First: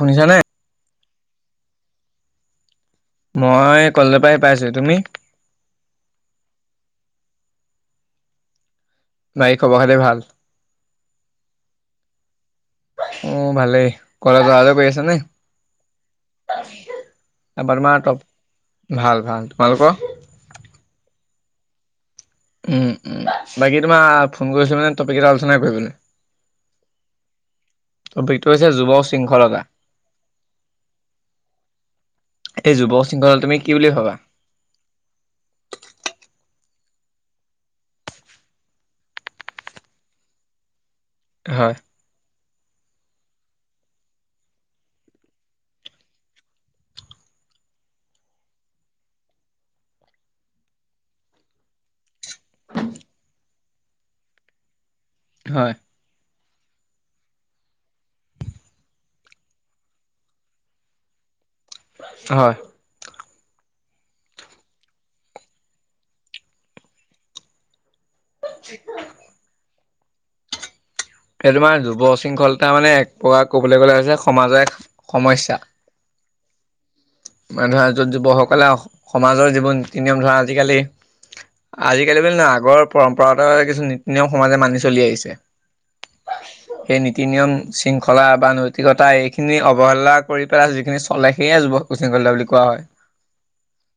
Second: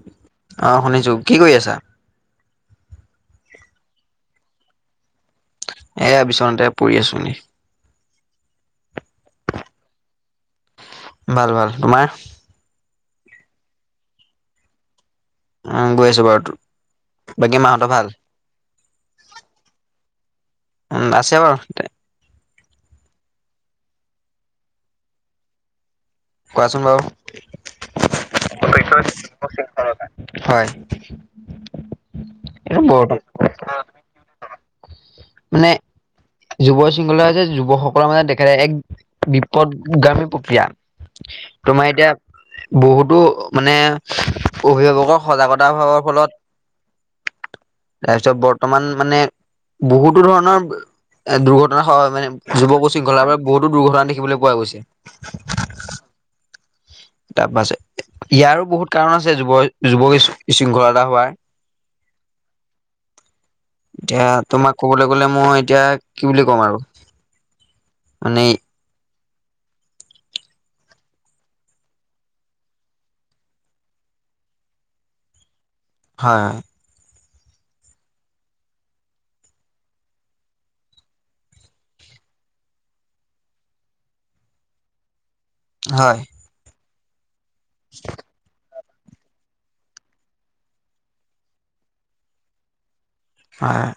শুনিছানে? অ' শুনিছো কি কৰি আছা? মই কলেজৰ পৰাহি পাইছো তুমি। এয়া বিচনাতে পৰি আছো নি। নাই খবৰ খালে ভাল। ভাল -ভাল তোমাৰ অ' ভালেই ঘৰ অহালে কৰি আছ নে উম গৈ আছো বাৰু বাকী ভাল মাহঁতৰ ভাল তোমালোকৰ? উম আছে বাৰু। উম- উম বাকী তোমাৰ ফোন কৰিছিল মানে টপিক এটা আলোচনা কৰিবলৈ কোৱাচোন বাৰু টপিকটো হৈছে যুৱ শৃংখলতা। হয় এই যুৱ বু [inaudible] শৃংখলতা তুমি কি বুলি ভাবা? মানে যুৱ শৃংখলা হৈছে যুৱকসকলৰ মাজত দেখে এক বিপদগামী প্ৰক্ৰিয়া। হয় তোমাৰ এতিয়া? বহুতো মানে অভিভাৱকৰ সজাগতা অভাৱৰ ফলত তাৰপিছত বৰ্তমান মানে। বহুতো ধৰণৰ দুৰ্ঘটনা হয় মানে। যুৱ পচি গল। বহুতো দুৰ্ঘটনা দেখিবলৈ পোৱা গৈছে। হয়। তাৰ পাছে ইয়াৰো বহুত কাৰণ আছে যুৱ যুৱক শৃংখলতা হোৱাৰ। হয়। এতিয়া তোমাক ক'বলৈ গলে মই এতিয়া কি বুলি কম আৰু। মানে [inaudible] এই তোমাৰ যুৱশৃংখলতা মানে এক কবলৈ গলে হৈছে সমাজে সমস্যা। হয়। মানে ধৰা য'ত যুৱসকলে সমাজৰ যিবোৰ নীতি নিয়ম ধৰা আজিকালি আজিকালি ব নহয় আগৰ পৰম্পৰাগত কিছু নীতি নিয়ম সমাজে মানি চলি আহিছে। হয়। সেই নীতি নিয়ম। শৃংখলা বা নৈ। কতাই এইখিনি অৱহেলা কৰি পেলাই যিখিনি চলে সেয়ে যুৱ কো কলা বুলি কোৱা হয়। অ '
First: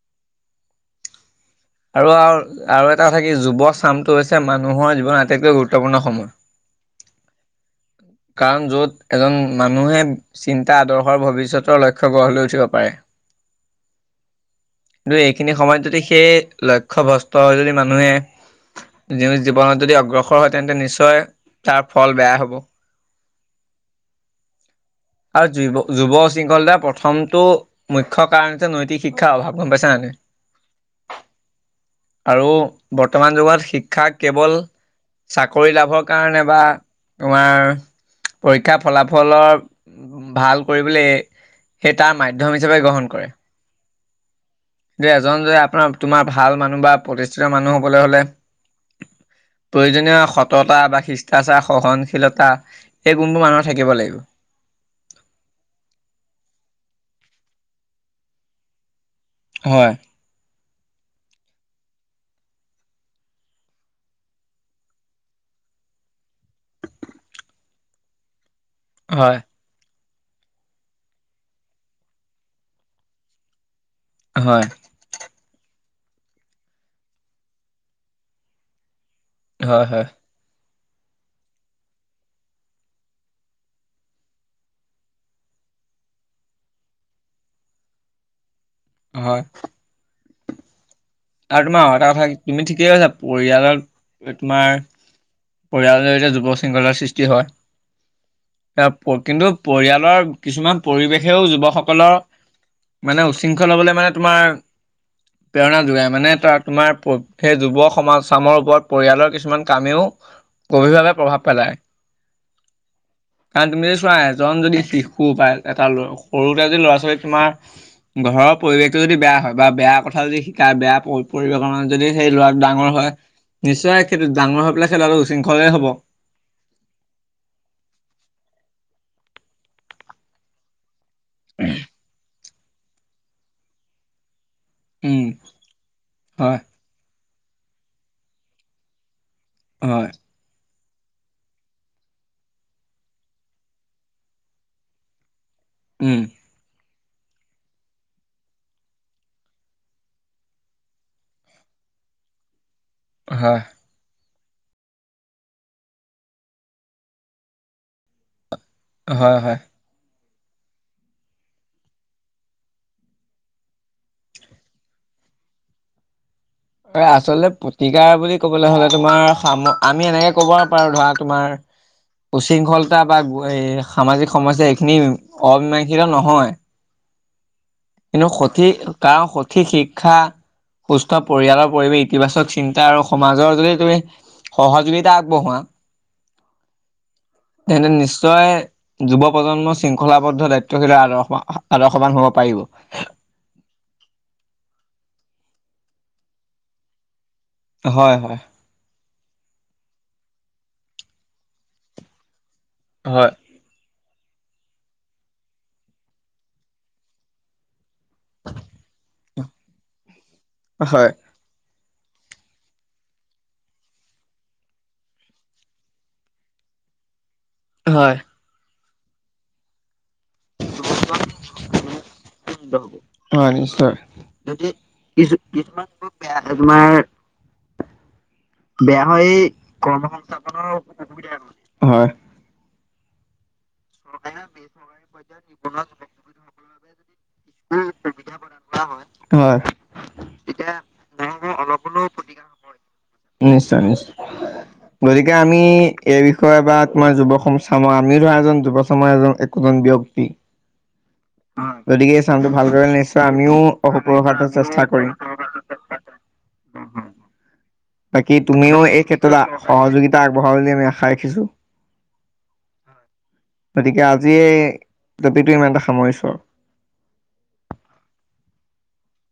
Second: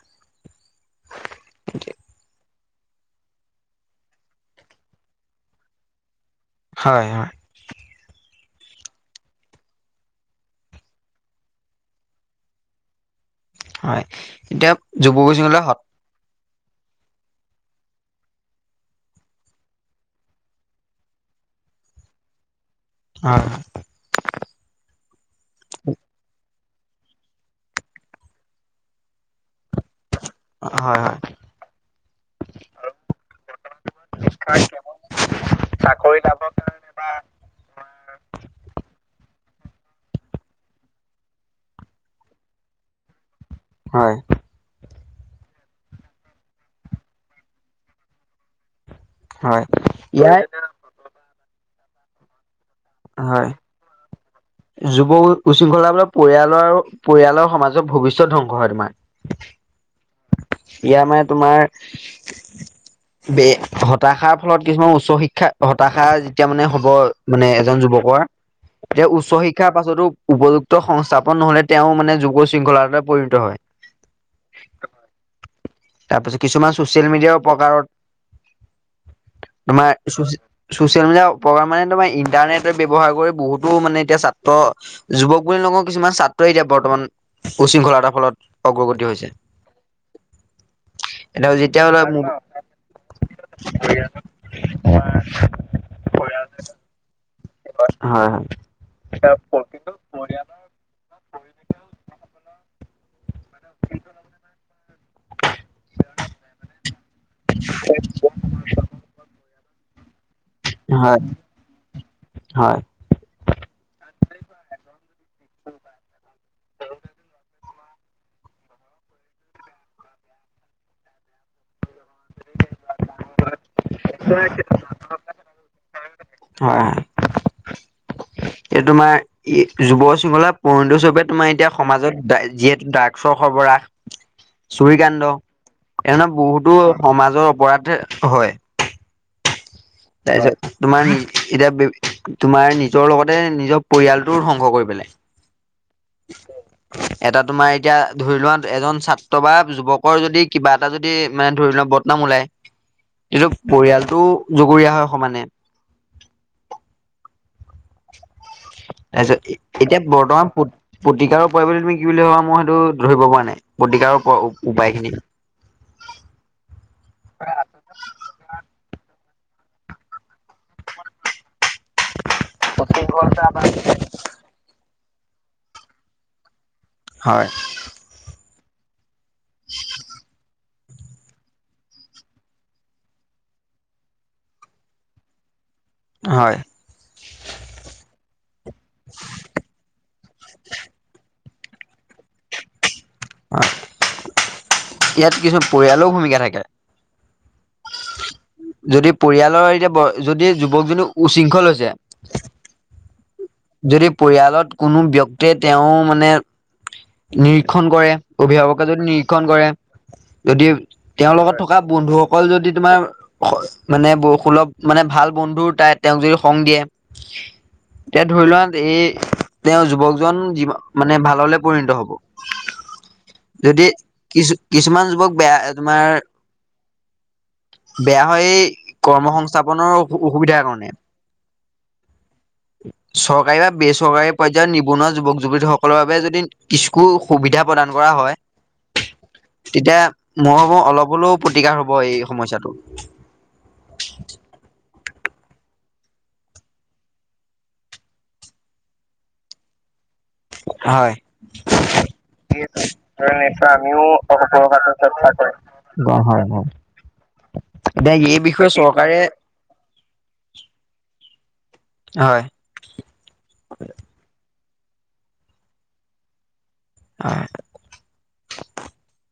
আৰু। আৰু এটা কথা কি যুৱ চামটো হৈছে মানুহৰ জীৱনৰ আটাইতকৈ গুৰুত্বপূৰ্ণ সময়। হয় -হয় কাৰণ য'ত এজন মানুহে চিন্তা আদৰ্শৰ ভৱিষ্যতৰ লক্ষ্য গঢ় লৈ উঠিব পাৰে। হয় এতিয়া কিন্তু যুৱক এইখিনি সময়ত যদি সেই লক্ষ্য ভ্ৰস্ত হৈ যদি মানুহে জীৱনত যদি অগ্ৰসৰ হয় তেন্তে নিশ্চয় তাৰ ফল বেয়া হব। হয় আৰু যি যুৱ শৃংখলতা প্ৰথমতটো মুখ্য কাৰণ যে নৈতিক শিক্ষাৰ অভাৱ গম পাইছে নে । হয় - হয়। আৰু বৰ্তমান যুগত শিক্ষা কেৱল চাকৰি লাভৰ কাৰণে বা তোমাৰ পৰীক্ষাৰ ফলাফলৰ। ভাল কৰিবলৈ সেই তাৰ মাধ্যম হিচাপে গ্ৰহণ কৰে। হয়। এ এজন যে আপোনাৰ তোমাৰ ভাল মানুহ বা প্ৰতিষ্ঠিত মানুহ হবলৈ হলে হয় প্ৰয়োজনীয় ইয়াৰ সততা বা শিচ তাচা সহনশীলতা এই গুণবোৰ হয়। মানুহৰ থাকিব লাগিব যুৱ উশৃংখলা বোল পৰিয়ালৰ আৰু পৰিয়ালৰ সমাজ ভৱিষ্যত ধ্বংস হয় তোমাৰ। হয়। ইয়াৰ মানে তোমাৰ বে হতাশাৰ ফলত কিছুমান উচ্চ শিক্ষা হতাশা যেতিয়া মানে হব মানে এজন যুৱকৰ এতিয়া হয় উচ্চ শিক্ষাৰ পাছতো উপযুক্ত সংস্থাপন নহলে তেও মানে যুৱ শৃংখলা ৰুপে পৰিণত হয়। হয়। তাৰপিছত কিছুমান ছ'চিয়েল মিডিয়াৰ প্ৰকাৰত হয় তোমাৰ হয় চচি চচিয়েল মিডিয়াৰ উপকাৰ মানে তোমাৰ ইণ্টাৰনেটৰ ব্যৱহাৰ কৰি বহুতো মানে এতিয়া ছাত্ৰ যুৱক বুলি নকও কিছুমান ছাত্ৰই এতিয়া বৰ্তমান উশৃংখলতাৰ ফলত অগ্ৰগতি হৈছে। হয় এতিয়া আৰু যেতিয়া তোমাৰ আৰু হলে এটা হয় কথা তুমি ঠিকেই কৈছা পৰিয়ালত তোমাৰ পৰিয়ালৰ জৰিতে যুৱ উশৃংখলাতাৰ সৃষ্টি হয়। হয় এতিয়া প্ৰকৃত ৰিয়ালৰ কিছুমান পৰিৱেশেও যুৱকসকলৰ মানে উশৃংখল হবলৈ মানে তোমাৰ প্ৰেৰণা মানে ত তোমাৰ সেই যুৱ সমাজচামৰ ওপৰত পৰিয়ালৰ কিছুমান কামেও গভীৰভাৱে হয় প্ৰভাৱ পেলায়। হয় কাৰণ তুমি যদি চোৱা এজন যদি শিশু বা এটা সৰুতে যদি ল'ৰা ছোৱালী তোমাৰ ঘৰৰ পৰিৱেশটো যদি বেয়া হয় বা বেয়া কথা যদি শিকায় বেয়া পৰিৱেশৰ মাজত যদি সেই ল'ৰাটো ডাঙৰ হয় নিশ্চয়েই ডাঙৰ হৈ পেলাই সেই ল'ৰাটো উশৃংখলেই হব। হয়। এই তোমাৰ ই যুৱ উশৃংখলাতাৰ পইনট হিচাপে তোমাৰ এতিয়া সমাজত দায় যিহেটো ড্ৰাগছৰ সৰবৰাহ। চুৰী উম কাণ্ড এনে হয় বহুতো সমাজৰ হোৱাতে হয়। হয় তাৰপিছত তোমাৰ এতিয়া তোমাৰ নিজৰ লগতে নিজৰ পৰিয়ালটো ধ্বংস কৰি পেলাই উম এটা তোমাৰ এতিয়া ধৰি লোৱা এজন ছাত্ৰ বা যুৱকৰ যদি কিবা এটা যদি মানে ধৰি লোৱা বদনাম ওলাই কিন্তু হয় পৰিয়ালটো জগৰীয়া হয় সমানে হয় হয় তাৰপিছত এতিয়া বৰ্তমান পুত প্ৰতিকাৰৰ পৰিৱৰ্তে তুমি কি বুলি ভাবা মই সেইটো ধৰিব পৰা নাই, প্ৰতিকাৰৰ উপ উপায় খিনি তই আচলতে প্ৰতিকাৰ বুলি ক'বলৈ হ'লে তোমাৰ সাম আমি এনেকে ক'ব পাৰো ধৰা তোমাৰ উশৃংখলতা বা এই সামাজিক সমস্যা এইখিনি অমিমাষিত নহয় হয় এনেও সঠিক কাৰণ সঠিক শিক্ষা সুস্থ পৰিয়ালৰ পৰিৱেশ ইতিবাচক চিন্তা আৰু সমাজৰ যদি তুমি সহযোগিতা আগবঢ়োৱা হয় তেন্তে নিশ্চয় যুৱ প্ৰজন্ম শৃংখলাবদ্ধ দায়িত্বশীলে আদৰ্শ আদৰ্শৱান হ'ব পাৰিব [unintelligible] অহ ইয়াত কিছু পৰিয়ালৰো ভূমিকা থাকে হয় হয়। যদি পৰিয়ালৰ এতিয়া যদি যুৱকজনো উশৃংখল হৈছে হয় যদি পৰিয়ালত কোনো ব্যক্তিয়ে তেওঁ মানে, নিৰিক্ষণ কৰে অভিভাৱকে যদি নিৰি নিৰিক্ষণ কৰে যদি হয় তেওঁৰ লগত থ থকা বন্ধুসকল যদি তোমাৰ স মানে ব সুলভ মানে ভাল বন্ধুৰ তাই তেওঁক যদি সংগ দিয়ে হয় এতিয়া ধৰি লোৱা এই তেওঁ যুৱক জন যি মানে ভাললে পৰিণত হব হয় ।যদি নিশ্চয় কিছু কিছুমান যুৱক বেয়া তোমাৰ বেয়া হয় কৰ্ম সংস্থাপনৰ অসুবিধাৰ কাৰণে হয় চওক চৰকাৰী বা বেচৰকাৰী পৰ্যায়ত নিবনুৱা যুৱক- যুৱতীসকলৰ বাবে যদি কিচকু সুবিধা প্ৰদান কৰা হয়, হয় তেতিয়া মই ভাবো অলপ হলেও প্ৰতিকাৰ হ'ব এই সমস্যাটোৰ। নিশ্চয় নিশ্চয় গতিকে আমি এই বিষয়ে বা তোমাৰ যুৱ সংগ চামৰ আমিও ধৰা এজন যুৱ চামৰ এজন একোজন ব্যক্তি হয় হয়, গতিকে এই চামটো ভাল কৰিলে নিশ্চয় আমিও অসুপখাত চেষ্টা কৰিম হয় হয় [inaudible] এতিয়া বাকী এই বিষয়ে তুমিও এই চৰকাৰে ক্ষেত্ৰত সহযোগিতা আগবঢ়াবা বুলি আমি আশা ৰাখিছো হয় [inaudible] গতিকে আজিয়ে এই টপিকটো ইমানতে সামৰিছো আৰু আহ [unintelligible]